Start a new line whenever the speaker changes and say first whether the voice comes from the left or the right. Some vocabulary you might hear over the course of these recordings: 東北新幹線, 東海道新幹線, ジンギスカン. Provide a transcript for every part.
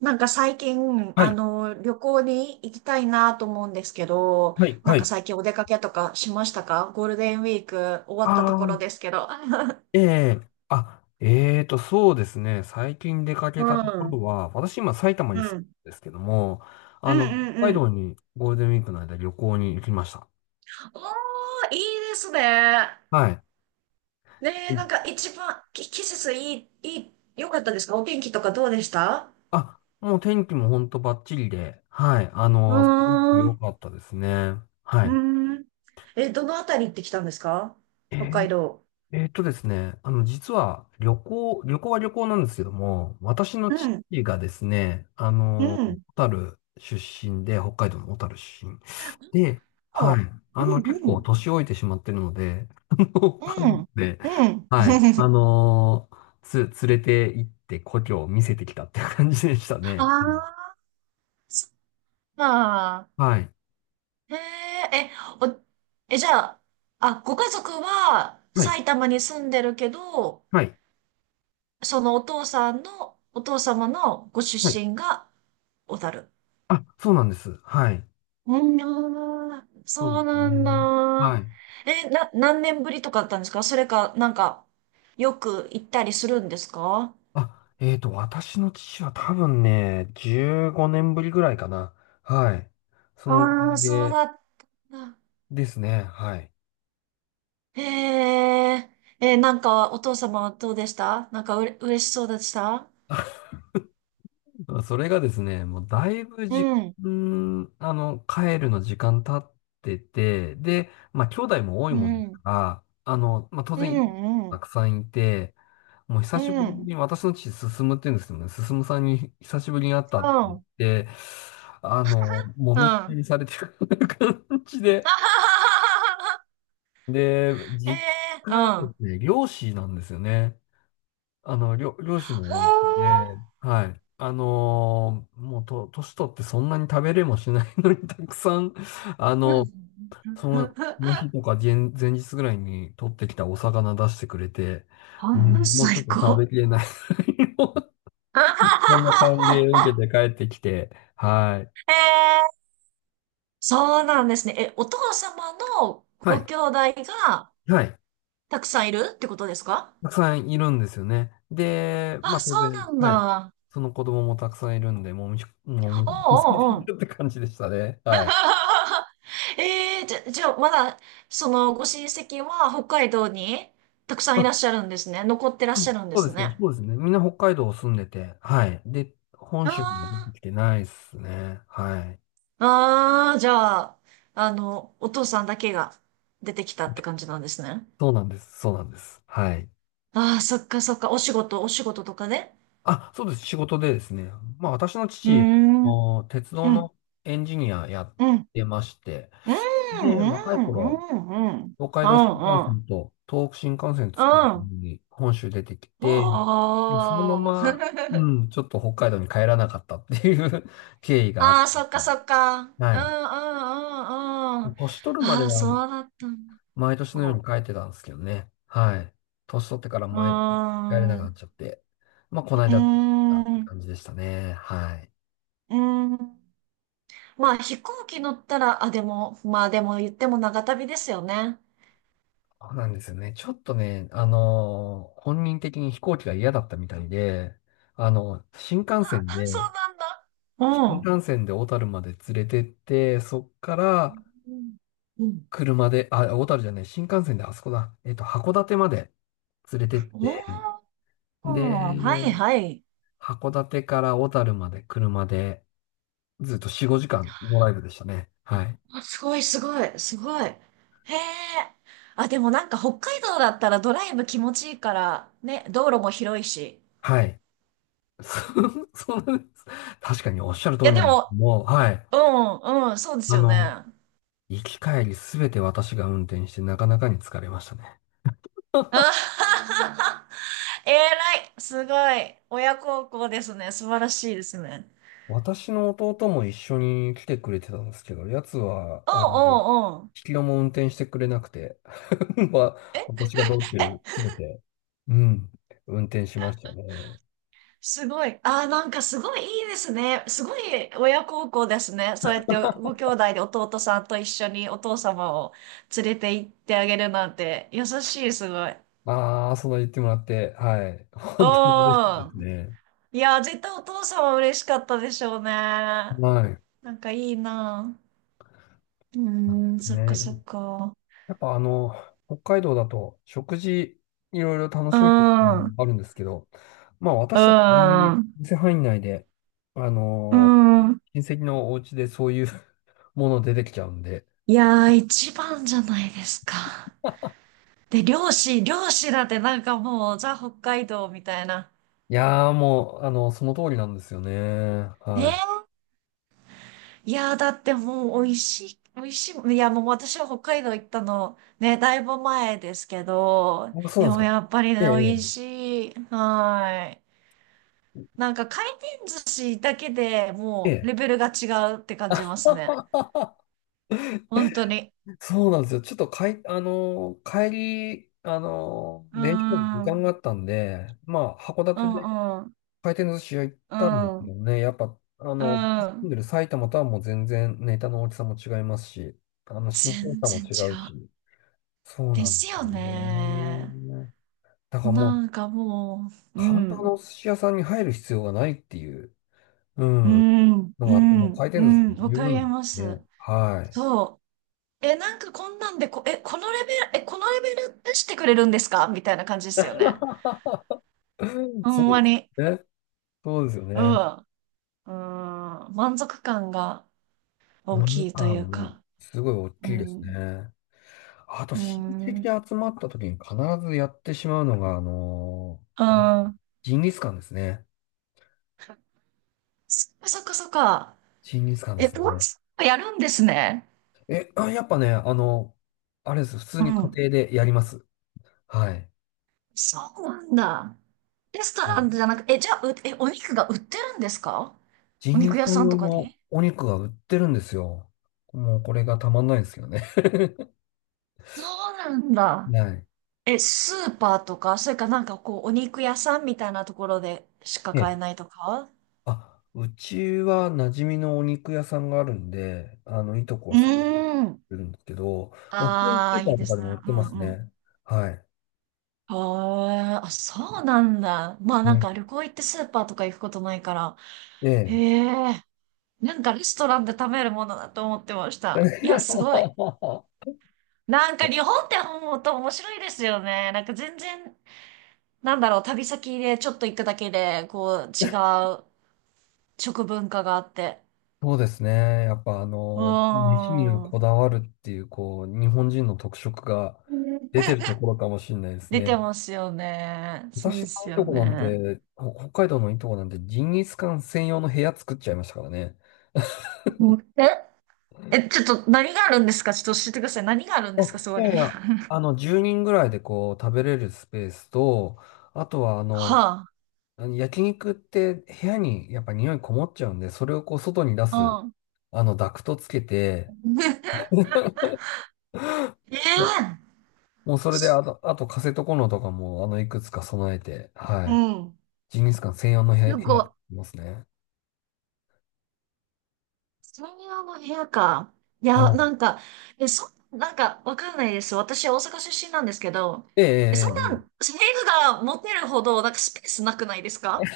right: 最近、
left: はい、
right: 旅行に行きたいなと思うんですけど、
left: はい、はい。
right: 最近お出かけとかしましたか？ゴールデンウィーク終わ
left: あ
right: ったところ
left: あ、
right: ですけど。
left: ええ。あ、そうですね。最近出か
right: う
left: けたとこ
right: ん、う
left: ろ
right: ん、
left: は、私今埼玉
right: う
left: に住ん
right: ん
left: でるんですけども、あ
right: う
left: の、
right: ん
left: 北海
right: う
left: 道
right: ん。
left: にゴールデンウィークの間旅行に行きました。
right: おー、いいですね。
left: はい。
right: ね
left: う
right: え、
left: ん。
right: 一番、季節いい、いい、良かったですか？お天気とかどうでした？
left: あ、もう天気も本当バッチリで、はい。
right: う
left: すごく
right: ーん、
left: 良
right: う
left: かったですね。は
right: ー
left: い。
right: ん。え、どのあたり行ってきたんですか？
left: え
right: 北
left: ー
right: 海道。
left: ですね、実は旅行は旅行なんですけども、私の
right: う
left: 父
right: ん、
left: がですね、
right: うん。
left: 小樽出身で、北海道の小樽出身で、
right: お、
left: はい、
right: うん、
left: 結
right: う
left: 構
right: ん。
left: 年老いてしまってるので、家
right: う
left: 族
right: ん。
left: で、
right: うん。
left: はい、つ、連れて行って故郷を見せてきたっていう感じでした
right: あ
left: ね。うん。
right: あ、そっか。
left: はい、
right: へえ、え、お、え、じゃあ、あ、ご家族は
left: はい、
right: 埼玉に住んでるけど、
left: はい、
right: そのお父さんの、お父様のご出
left: はい。
right: 身が小樽。
left: あ、そうなんです。はい、
right: うん、あー
left: そう
right: そ
left: で
right: う
left: す
right: なん
left: ね。は
right: だ。
left: い。
right: え、何年ぶりとかだったんですか？それか、よく行ったりするんですか？
left: あ、私の父は多分ね、15年ぶりぐらいかな。はい。そ
right: あ
left: の、
right: あー、そう
left: で、
right: だった。
left: ですね。はい。
right: へえ、えー、お父様はどうでした？なんかうれ、嬉しそうでした？
left: それがですね、もうだいぶ
right: う
left: 時
right: ん、
left: 間、帰るの時間経ってて、で、まあ、兄弟も多い
right: う
left: もんですか
right: ん、
left: ら、まあ、当
right: うん、う
left: 然、
right: ん、う
left: た
right: ん、
left: くさんいて、もう久
right: う
left: しぶりに
right: ん、
left: 私の父、進むって言うんですけどね、進さんに久しぶりに会ったって言って、あの、も
right: う
left: みくちゃ
right: ん、
left: にされてる 感じで、で、
right: え
left: 実
right: え、
left: 家がで
right: は
left: すね、漁師なんですよね。漁師のお家で、はい。もうと、年取ってそんなに食べれもしないのに、たくさん、あ
right: うん。え
left: の、
right: ーうん
left: その、その 日とか前日ぐらいに取ってきたお魚出してくれて、
right: ほ
left: う
right: んの
left: ん。もうち
right: 最
left: ょっと食
right: 高。
left: べきれない。そんな感じで受 けて帰ってきて、はい。
right: ええ、そうなんですね。え、お父様の
left: は
right: ご
left: い。
right: 兄弟が
left: はい。
right: たくさんいるってことですか？
left: たくさんいるんですよね。で、まあ
right: あ、そ
left: 当
right: うな
left: 然、
right: ん
left: はい。
right: だ。
left: その子供もたくさんいるんで、もみ、も
right: お
left: み、されて
right: うおうお
left: る
right: う
left: って感じでしたね。はい。
right: ええ、じゃあ、まだ、その、ご親戚は北海道にたくさんい
left: あ、
right: らっしゃるんですね。残ってらっ
left: そ
right: し
left: う
right: ゃるんで
left: そう
right: す
left: ですね。
right: ね。
left: そうですね。みんな北海道住んでて、はい。で、本州には出
right: あ
left: てきてないですね。はい。
right: あ、ああ、じゃあ、お父さんだけが出てきたって感じなんですね。
left: そうなんです。そうなんです。はい。
right: ああ、そっかそっか。お仕事、お仕事とかね。
left: あ、そうです。仕事でですね。まあ私の
right: うー
left: 父、
right: ん、うん、
left: もう鉄道
right: うん、
left: のエンジニアやっ
right: うん、
left: てまして、
right: うん、う
left: で、
right: ん、
left: 若い
right: う
left: 頃、
right: ん、う
left: 東海道新幹
right: ん、うん、
left: 線と東北新幹線
right: う
left: 作る
right: ん。
left: のに本州出てきて、まあそのま
right: お
left: ま、
right: ー。
left: う ん、ちょっと北海道に帰らなかったっていう 経緯があっ
right: あ
left: て、
right: あ、そっかそっか。うん
left: は
right: う
left: い。
right: んうんうん。
left: 年取るまで
right: ああ、
left: は
right: そうだったんだ。
left: 毎年のように
right: お
left: 帰ってたんですけどね。はい。年取ってから
right: う。ー
left: 毎帰れなく
right: ん。
left: なっ
right: う
left: ちゃって、まあ、この
right: ー
left: 間帰ったって
right: ん。う
left: 感じでしたね。はい。
right: ーん。まあ、飛行機乗ったら、あ、でも、まあでも言っても長旅ですよね。
left: そうなんですよね。ちょっとね、本人的に飛行機が嫌だったみたいで、あの、新幹
right: あ、
left: 線
right: あ
left: で
right: そうなんだ。
left: 新
right: う
left: 幹線で小樽まで連れてって、そっから
right: ん。うん。
left: 車で、あ、小樽じゃない、新幹線であそこだ。函館まで連れてって、
right: おー、はい
left: で、
right: はい。
left: 函館から小樽まで車でずっと4、5時間ドライブでしたね。はい。
right: あ、すごいすごい、すごい。へえ。あ、でも北海道だったらドライブ気持ちいいから、ね、道路も広いし。
left: はい。そうなんです。確かにおっしゃる通
right: い
left: り
right: や
left: な
right: で
left: んですけ
right: も、
left: ども、はい。
right: うん、うん、そうです
left: あ
right: よね。
left: の、
right: あ
left: 行き帰りすべて私が運転してなかなかに疲れましたね。
right: はははえらい、すごい。親孝行ですね。素晴らしいですね。
left: 私の弟も一緒に来てくれてたんですけど、やつは、
right: うん
left: 引
right: うんうん。
left: き戸も運転してくれなくて、ま私が道中
right: え、
left: 詰めて、うん、運転しましたね。
right: すごい。あー、すごいいいですね。すごい親孝行ですね。そうやってご兄弟で弟さんと一緒にお父様を連れて行ってあげるなんて優しい、すごい。
left: ああ、その言ってもらって、はい。
right: う
left: 本当に嬉しいです
right: ん。
left: ね。
right: いや絶対お父様嬉しかったでしょうね。
left: は
right: いいな。うーん、
left: い。
right: そっかそ
left: ね。
right: っか。
left: やっぱ北海道だと食事いろいろ楽
right: う
left: しむっていうの
right: ん、う
left: もあるんですけど、まあ
right: ん、
left: 私たちあん店範囲内で、あ
right: う
left: の
right: ん。
left: 親戚のお家でそういう もの出てきちゃうんで。
right: いやー、一番じゃないですか。で、漁師、漁師だってもう、ザ・北海道みたいな。
left: いやーもう、その通りなんですよね。
right: ね
left: は
right: え。いやー、だってもう、美味しい、美味しい。いや、もう私は北海道行ったの、ね、だいぶ前ですけど、
left: い。あ、そうな
right: で
left: んで
right: も
left: すか。
right: やっぱりね、
left: え
right: 美味
left: え、
right: しい。はい。回転寿司だけで
left: ええ。
right: もう、
left: ええ
right: レベルが違うって感じますね。本当に。
left: そうなんですよ。ちょっとかい、帰り、
right: うー
left: 電車の時
right: ん、う
left: 間
right: ん、
left: があったんで、まあ、函
right: う
left: 館で
right: ん、
left: 回転寿司屋行っ
right: う
left: たんですけど
right: ん。
left: ね、やっぱ、
right: う
left: 住ん
right: ん。
left: でる埼玉とはもう全然ネタの大きさも違いますし、新鮮
right: 全
left: さも
right: 然
left: 違
right: 違
left: う
right: う。
left: し、そう
right: で
left: なん
right: す
left: です
right: よ
left: よ
right: ね。
left: ね。だからもう、
right: なんかもう、う
left: 簡単なお
right: ん。
left: 寿司屋さんに入る必要がないっていう、う
right: う
left: ん、
right: ん、
left: の
right: う
left: があって、もう回
right: ん、う
left: 転寿司
right: ん、
left: で
right: わ
left: 十
right: かり
left: 分
right: ます。
left: ね。はい。
right: そう。え、なんかこんなんでこ、え、このレベル、え、このレベル出してくれるんですかみたいな感じですよね。ほ
left: そう
right: んま
left: です
right: に。
left: ね。そうですよ
right: う
left: ね。
right: ん。うん。満足感が大
left: お値
right: きいという
left: 段も
right: か。
left: すごい大
right: う
left: きいです
right: ん。
left: ね。あと、
right: う
left: 親戚
right: ん。
left: で集まった時に必ずやってしまうのが、
right: う
left: ー
right: ん。
left: ジンギスカンですね。
right: そっかそっかそっか。
left: ジンギスカンで
right: え、
left: す
right: も
left: ね。
right: うやるんですね。
left: え、あ、やっぱね、あれです。普通
right: う
left: に家
right: ん。
left: 庭でやります。はい。
right: そうなんだ。レストランじゃなく、え、じゃあ、え、お肉が売ってるんですか？
left: ジ
right: お
left: ンギ
right: 肉
left: ス
right: 屋
left: カン
right: さん
left: 用
right: とか
left: の
right: に？
left: お肉が売ってるんですよ。もうこれがたまんないですよね。
right: そうなんだ。
left: はい。
right: え、スーパーとか、それかこう、お肉屋さんみたいなところでしか
left: え
right: 買え
left: え。
right: ないとか？
left: あ、うちは馴染みのお肉屋さんがあるんで、いとこ
right: う
left: はそこに
right: ーん。
left: 売るんですけど、もう普通にス
right: ああ、
left: ーパ
right: いい
left: ー
right: で
left: とか
right: す
left: で
right: ね。
left: も売って
right: う
left: ま
right: ん
left: す
right: うん。
left: ね。はい。
right: あーあ、そうなんだ。まあ
left: ね
right: 旅行行ってスーパーとか行くことないから。
left: え
right: へ
left: え。
right: え。レストランで食べるものだと思ってました。いや、すごい。日本って本当面白いですよね。なんか全然、なんだろう、旅先でちょっと行くだけで、こう、違う食文化があって。
left: そうですね。やっぱ
right: う
left: 飯には
right: ーん。
left: こだわるっていう、こう、日本人の特色が出てるところかもしれないです
right: 出
left: ね。
right: てますよね。そう
left: 私
right: で
left: の
right: す
left: いい
right: よ
left: とこなん
right: ね。
left: て、北海道のいいとこなんて、ジンギスカン専用の部屋作っちゃいましたからね。
right: うんえ、え、ちょっと何があるんですか？ちょっと教えてください。何があるん
left: あ、
right: ですかそ
left: い
right: こに？
left: やいや、10人ぐらいでこう、食べれるスペースと、あとは
right: は
left: あの焼肉って部屋にやっぱ匂いこもっちゃうんで、それをこう、外に出す、
right: あ。うん。
left: ダクトつけて、
right: ええ
left: もうそれで、あとカセットコンロとかも、いくつか備えて、は
right: う
left: い。
right: ん。
left: ジンギスカン専用の部屋、
right: す
left: 部屋
right: ごい。
left: 作りますね。
right: 専用の部屋か。い
left: は
right: や、
left: い。
right: え、なんか、わかんないです。私、大阪出身なんですけど、
left: ええ
right: え、
left: え
right: そん
left: え
right: な、
left: え
right: 部
left: え
right: 屋が持てるほど、スペースなくないですか？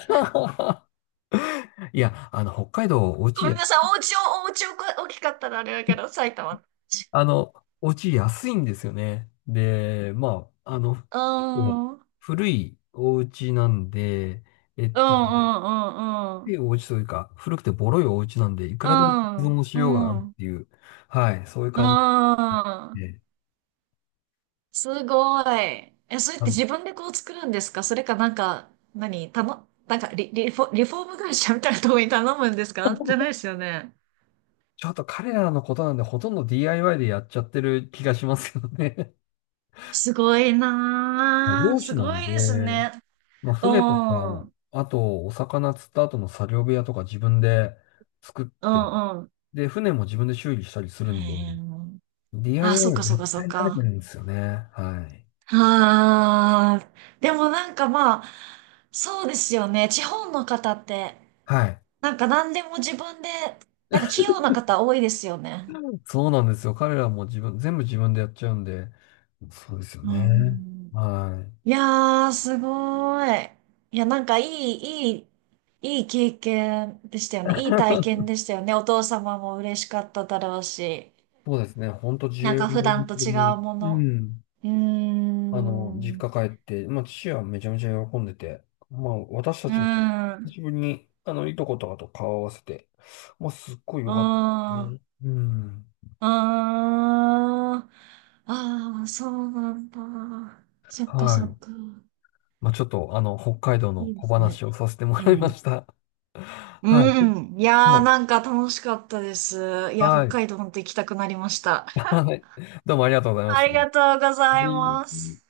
left: いや、北海道、
right: ごめんなさい、お家を、お家をこ大きかったらあれだけど、埼玉の家。
left: あの、お家安いんですよね。で、まあ、
right: うー
left: 結構
right: ん、うん、
left: 古いお家なんで、えっ
right: う
left: と、
right: ん、う
left: 古い
right: ん、
left: お家というか、古くてボロいお家なんで、いく
right: う
left: らでも依
right: ん、
left: 存し
right: う
left: ようがあるっ
right: ん、う
left: ていう、はい、そういう感
right: ん、う
left: じ
right: ん。
left: で、
right: すごい。え、それっ
left: あ
right: て
left: の
right: 自分でこう作るんですか？それかなんか、何頼、なんかリ、リフォ、リフォーム会社みたいなところに頼むんですか？じゃないで すよね。
left: ちょっと彼らのことなんで、ほとんど DIY でやっちゃってる気がしますよね。
right: すごい なー。
left: 漁師
right: す
left: な
right: ご
left: ん
right: いです
left: で、
right: ね。
left: まあ、
right: う
left: 船とか、
right: ん。うん
left: あと、お魚釣った後の作業部屋とか自分で作っ
right: う
left: て、
right: ん。
left: で、船も自分で修理したりするんで、
right: へーあ、そ
left: DIY
right: っ
left: は
right: かそっ
left: 絶
right: かそっ
left: 対慣れてる
right: か。
left: んですよね。はい。
right: あー。でもまあ、そうですよね。地方の方って、
left: はい。
right: なんか何でも自分で、なんか器用な方多いですよね。
left: そうなんですよ。彼らも全部自分でやっちゃうんで、そうですよ
right: う
left: ね。
right: ん。
left: はい。
right: いやー、すごい。いや、いい経験でしたよね。いい体験でしたよね。お父様も嬉しかっただろうし。
left: そうですね。ほんと
right: なん
left: 10
right: か普
left: 年
right: 段と
left: ぶ
right: 違
left: り
right: う
left: に、
right: も
left: う
right: の。
left: ん。
right: うー
left: 実
right: ん。う
left: 家帰って、まあ、父はめちゃめちゃ喜んでて、まあ、私た
right: ー
left: ちも、
right: ん。
left: 久
right: う
left: しぶりに、いとことかと顔を合わせて、まあ、すっごい
right: ー
left: 良かったです
right: ん。う
left: ね。うん。
right: ーん。ああ、そうなんだ。そっか
left: は
right: そ
left: い。
right: っか。
left: まあ、ちょっと、北海道の
right: いいで
left: 小
right: すね。
left: 話をさせても
right: う
left: らいま
right: ん。
left: した。はい。
right: うん。いやー、
left: も
right: なんか楽しかったです。い
left: う
right: や、
left: は
right: 北
left: い。
right: 海道本当行きたくなりました。
left: はい。どうもありがとうございまし
right: あ
left: た。
right: り
left: は
right: がとうござい
left: い。
right: ます。